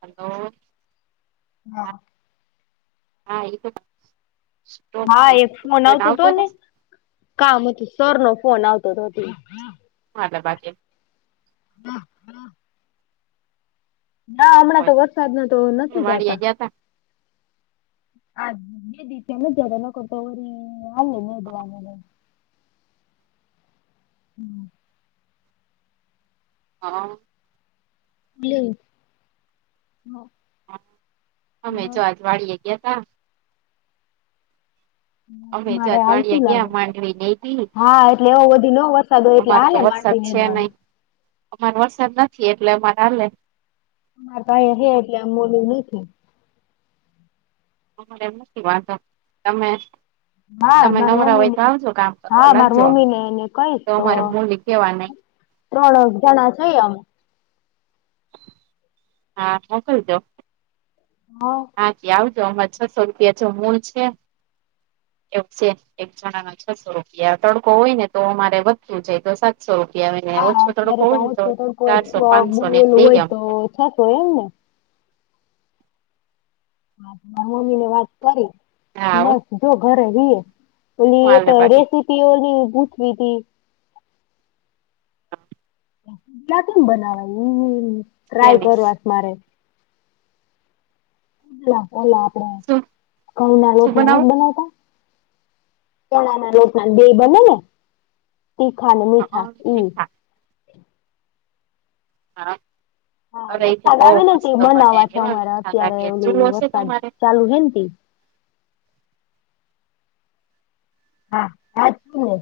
Hello. હા. હા એ તો... સ્ટોપ હા, થઈ એક ગયો ફોન કોઈને આવતો હતો ને કામ હતું સર નો ફોન આવતો હતો. હા, લે બાકી... હા, હા. ના હમણાં તો હોય વરસાદના તો નથી વાડીએ જાતા, ગયા તા આ મે દી ત્યા મ જ્યા ન કરતારી અલ્ હોદવા [unintelligible] હમ, હા, બ [unintelligible] અમે જો આજ વાળીએ ગયા તા, અમે તમારે હાલતું જાજવાળિયા ગયા લાગે માંડવી નહ દી હા એટલે એવો બધી ન અમાર તો વસ્ [unintelligible] વરસાદ છે નહીં, હ [unintelligible] અમારે વરસાદ નથી એટલે અમારે હાલે, અરે કઈ હે એટલે આમ મોલું નથી. [unintelligible] અરે એ નથી વાંધો તમે, [unintelligible] હા તમે માર નવરા મમ્મી હોય તો ને આવજો કામ હા કરવા માર લાગજો. મમ્મી ને એને તો અમારે મોલી કેવા નહી, ત્રણેક જણા જઈ આવ, હા મોકલજો, હા. હા તો આવજો અમાં છસો રૂપિયા જો મૂલ છે. એવુ છે એક જણા ના છસો રૂપિયા તડકો હોય ને તો અમારે વધતું જાય તો સાત સો રૂપિયાને હા ઓછો તડકો અત્યારે હોય ને હું તો છું ચારસો પાંચસો ને લઈ ગયા, કોયા ને [unintelligible] હા મારા મમ્મી ને વાત કરી, હા હું બસ જો ઘરે રઈએ, ઓલી એક હાલે બાકી રેસીપી ઓની પૂછવી તી, પુડલા કેમ બનાવાય એ ટ્રાય કેની કરવા છે મારે, પેલા પેલા આપડે શું ઘંઉ ના લોટ શું ના નથી બનાવું બનાવતા, ચણા ના લોટના બેય બને ને તીખા અને અહ મીઠા ઈ, મીઠા હા હા અરે એ તો વરસાદ બહુ આવે ને તે મસ્ત બને બનાવવા છે કેવા અમારે મીઠા અત્યારે લાગે ઓલું ચુલો હશે વરસાદ તમારે? ચાલુ હે, તે હા હા શું હો,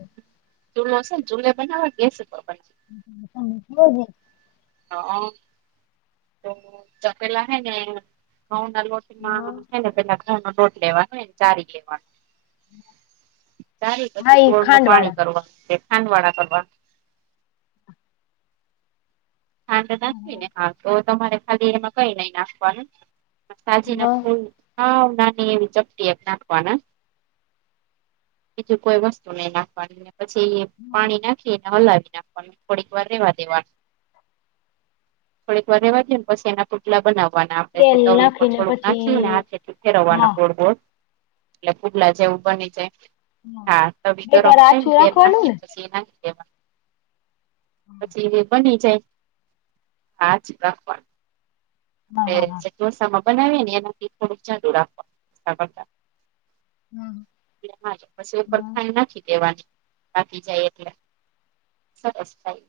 ચૂલો છે ને ચૂલે બનાવા કે ગેસ ઉપર બનાવા? શજે [unintelligible] હ તો ચપેલા હ ને ઘઉ ના લોટ હા છે ને પેલા ઘઉ નો લોટ લેવાનો એને ચારી લેવાનો, ચારી હા પછી ઈ ગોળ નું ખાંડ વાળા પાણી કરવા કે ખાંડવાળા કરવા? ખાંડ નાખવી ને હા તો તમારે ખાલી એમાં કંઈ નહી નાખવાનું, સાજી ના ફૂલ હા સાવ નાની એવી ચપટી એક નાખવાના, બીજું કોઈ વસ્તુ નહીં નાખવાની, પછી પાણી નાખીને હલાવી નાખવાનું થોડીક વાર રેવા દેવાનુ, થોડીક વાર રેવા દો પછી એના પર [unintelligible] પુડલા બનાવવાના આપણેે તેલ તવી ઉપર નાખીને થોડુંક પછી નાખીને હાથે થી હા ફેરવવાના ગોળ ગોળ, એટલે પુડલા જેવું બની જાય હા તવી બેટર ગરમ થાય ને આછું તેલ રાખવાનું નાખી ને પછી એમા એમાં પછી એ બની જાય આછુ રાખવાનું હા એ હા હા જે ઢોસામાં બનાવીએ ને એનાથી થોડુંક જાડુ રાખવાનું [unintelligible] હમ એમાંચ પછી ઉપર હા ખાંડ નાખી દેવાની. પાકી જાય એટલે સરસ થાય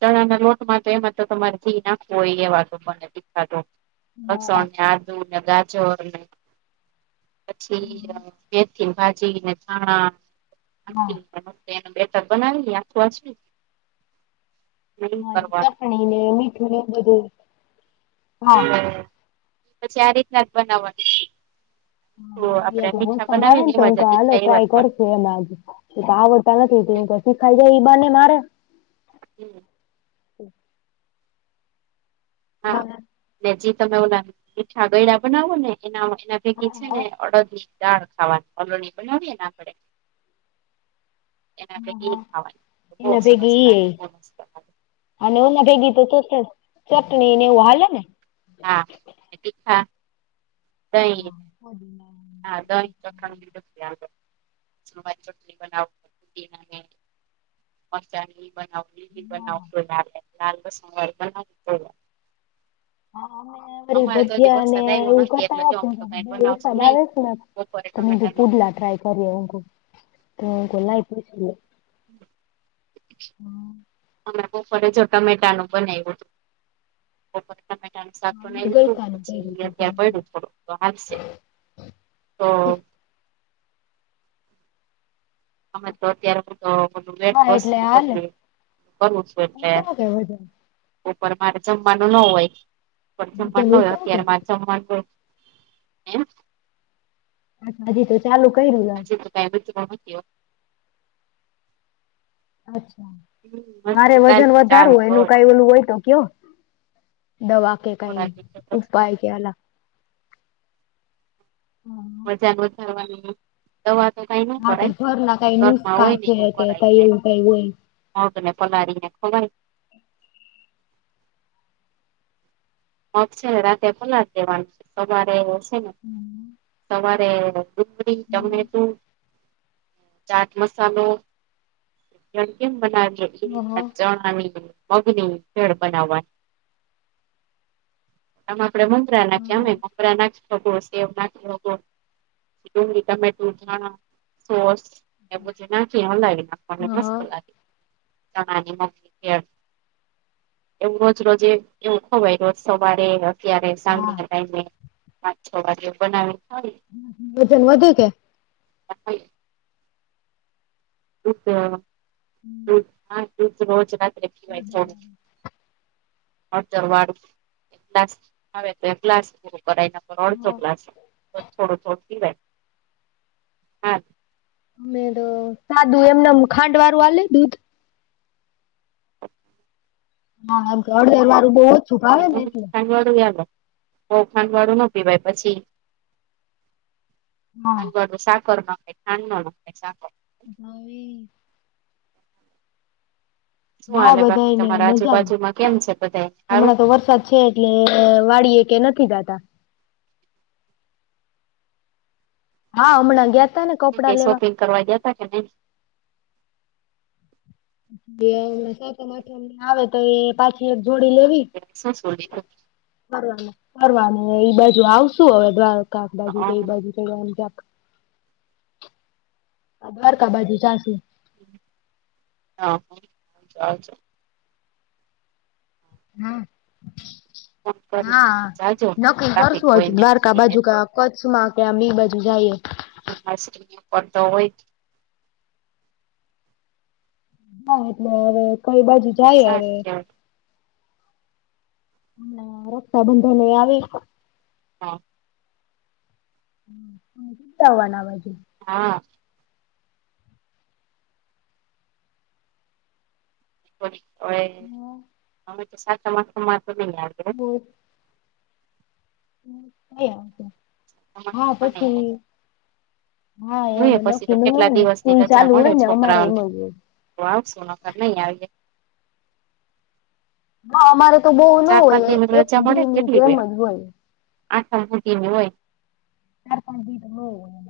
ચણા ના લોટ માં તો એમાં તો તમારે ધી નાખવું હોય એવા તો બને કાઢો હા લસણ ને આદુ ને ગાજરને પછી અહ મેથીની ભાજીને, ધાણા હા નાખીને એનુ બેટર બનાવી આખું [unintelligible] એ મરી કરવાનું. ચટણીને, મીઠુંને એઉ બધું હા હમ્મ પછી આ રીતના જ બનાવવાની હા, હા [unintelligible] ભાવે ન તો હું જ કહું આલો તીખા એવા ટ્રાય જ બને. કરી કે લાગી ઈ કે આવડતા નથી, ઈ કે હું કહું શીખાઈ જાય બાર ને ઇ બાને મારે હમ્મ હા અને જી તમે ઓલા મીઠા ગયડા બનાવો ને એના એના હા ભેગી છે ને અડદની દાળ ખાવાની, ઓલોણી બનાવીએ આપણે, એના હા ભેગી હા ખાવાની બહુ એના સરસ ભેગી ઈ લાગે, એય બહુ મસ્ત લાગે, અને ઓના ભેગી તો તો ચો ચટણી ને એવું હાલે ને હા અને તિખા, દહીં ફોદિના. હા દહીં ચટણી [inaudible] લસણ વારી ચટણી બનવું અને મરચાની ઈ બનાવું, લિલી હા બનાવું કોઈ લાલ લાલ લસણવાળી બનાવું કોઈક વાર હા અમે કરી ભજીયાને આવ્યો એવું નથી એટલે કરતા જો અમે તો આપ્યું કઈ બનાવશું વરસાદ નહી આવે છે ને બપોરે તો મે કિધુ ટમેટાનું પૂડલા ટ્રાય કરીએ હુ કવ તો લાય પુછી લવ. હમ્મ અમના બપોરે જો ટમેટાનું બનાયવું હતું. બપોરે ટમેટાનું સાક અમે બનાયવુ તું ગલકાનું કર્યું પછી તું અત્યારે પયડું થોડુક તો હાલશે. તો અમે તો અત્યારે હા એટલે હાલે [unintelligible] કરું છું એટલે ઉતરો કે વજન બપોરે મારે જમવાનું ન હોય, બોપરે વજન જમવાનું ન હોય ઉતરો કે અત્યારે મારે જમવા ગયો એમ બસ હજી તો ચાલુ કર્યું લા હજુ તો ટાઈમે જ ભણવા ગયો અચ્છા હમ હજી મારે તો વજન કાલથી ચાલુ વધારવો કરું એનું કઈ છું ઓલું હોય તો કયો, દવા કે કઈ થોડા દિવસો પછી ઉપાય કે અલા હમ્મ વજન વધારવાની દવા તો કઈ નો હા કે કરાય, ઘરના જે કઈ ઘરમાં નુસ્ખા હોય ને છે એવું કે કરાય કઈ કઈક એવું કઈ હોય મગને પલાળીને ખવાય મગ છે ને રાતે પલાળી દેવાનું, સવારે છે ને હમ સવારે ડુંગળી, ટમેટું ચાટ મસાલો કેમ કેમ બનાવિએ એ ઓહો રીતના ચણાની, મગની ભેળ બનાવવાની. આમા આપડે મમરા નાખીએ, ઓહો આમા મમરા નાખી સોસ સેવ નાખી, તમે ડુંગળી, ટમેટા, સોસ એ બધી નાખી હલાવી નાખવાને મસ્ત હા લાગે. ચણા મમરાની ભેળ એવું રોજ રોજે એવું ખવાય સવારે અત્યારે હા. સાંજના ટાઈમે, પાંચ છ વાગે બનાવી ખાઈ વજન વધે કે? [inaudible] હા [inaudible] હળદરવાળું ગ્લાસ આવે તો એકલાસ પૂરું કરાઈને અડધો ગ્લાસ, તો થોડું થોડું પિવાય, હા. મેં દ સાદું એમને ખાંડવાળું આલે દૂધ? [inaudible] હા ઘર દરવારું બહુજ બીજું ખાંડ વાળું યાલેબબઉ ખાંડ વાળું ના પીવાય પછી હા ખાંડ વાળું સાકર નખાએ ખાંડ નો નખાય સાકર હવી. શું હા હાલે બધા બાકી ને તમારા મજા આજુબાજુમાં કેમ છે બધા સારું હમણાં તો વરસાદ છે એટલે વાળીએ કે નથી જાતા. હા હામણા ગયા તા ને. કે કપડા લેવા શોપિંગ કરવા ગયા તા કે નહી? જેમ સાત અઠ આવે તો એ પાછી એક જોડી લેવી. એ શું શું લીધું? ફરવા ફરવા ના ઈ બાજુ આવશું હવે દ્વારકા હા તે ઈ બાજુ [unintelligible] દ્વારકા બાજુ જાશું. હા આવજો આવજો. હા ફોન કરીને હા જાજો નકકી ટ્રાફિક કરશું હોય હજુ ને દ્વારકા મંદિરે બાજુકા કચ્છ આ કે બી બાજુ જઈએ. [unintelligible] કરતો હોય ના એટલે હવે કઈ બાજુ જાય સારું હવે. કેવાય હા રક્ષાબંધન એ આવી હા. [unintelligible] આના બાજુ. હા. હવે અમે તો સાતમ આઠમ માત્ર નહી આલુ હ. હા કયા છે, હા પછી હા જોઈએ એમાં પછી તો નકી નું હોય કેટલા ને દિવસની સ્કૂલ રજા ચાલુ મળે હોય ને અમારે છોકરાઓને એમાં જ હોય. તો આવ સો નખર નહી આવીએ. હ અમારે તો બહુ ના ચાર પાંચ હોય દિન એક દિ ની જેમ જ હોય. આ શાંતિ હોય. ચાર પાંચ દીધા હોય ઓહ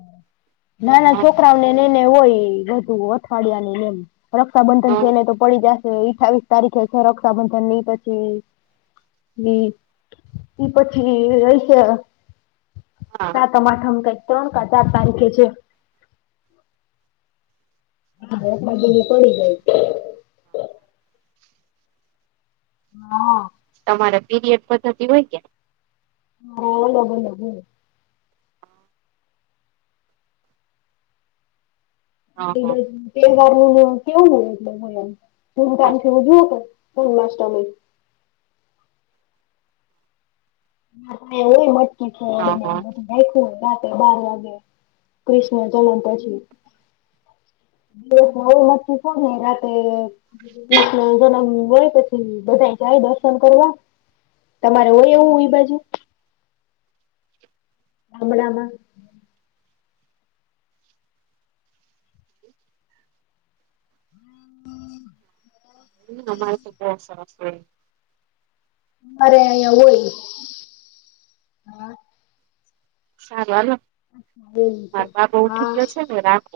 નાના છોકરાઓને એને હોય બધુ અઠવાડિયા ની એમ. રક્ષાબંધન થઈને તો પડી જશે અઠાવીસ તારીખે છે રક્ષાબંધન ની પછી હમ્મ પછી [unintelligible] હા સાતમ આઠમ કઈક ત્રણ કા ચાર તારીખે છે. [unintelligible] તોડી જાય છે. હા. તમારા પિરીયડસ પ્ધતિ હોય કે? [unintelligible] હા હા બ નું કેવું એટલે હ મૂ તારીખે ઉજવું તો જન્માષ્ટમી. હોય મટકી ફોડ હા ને હા એવું બધું. રાખું રાતે બાર વાગે કૃષ્ણ જન્મ પછી. [unintelligible] ને રાતે કૃષ્ણ જન્મ હોય, પછી બધા જાય દર્શન કરવા તમારે હોય એવું ઇ બાજુ? ગામડામાં અમારે તો બોહુ સરસ હોય અરે અહિંયા હોય. હા સારુ હાલો, એવું છે માર બાબો ઊઠી હા ગયો છે, મે રાખો.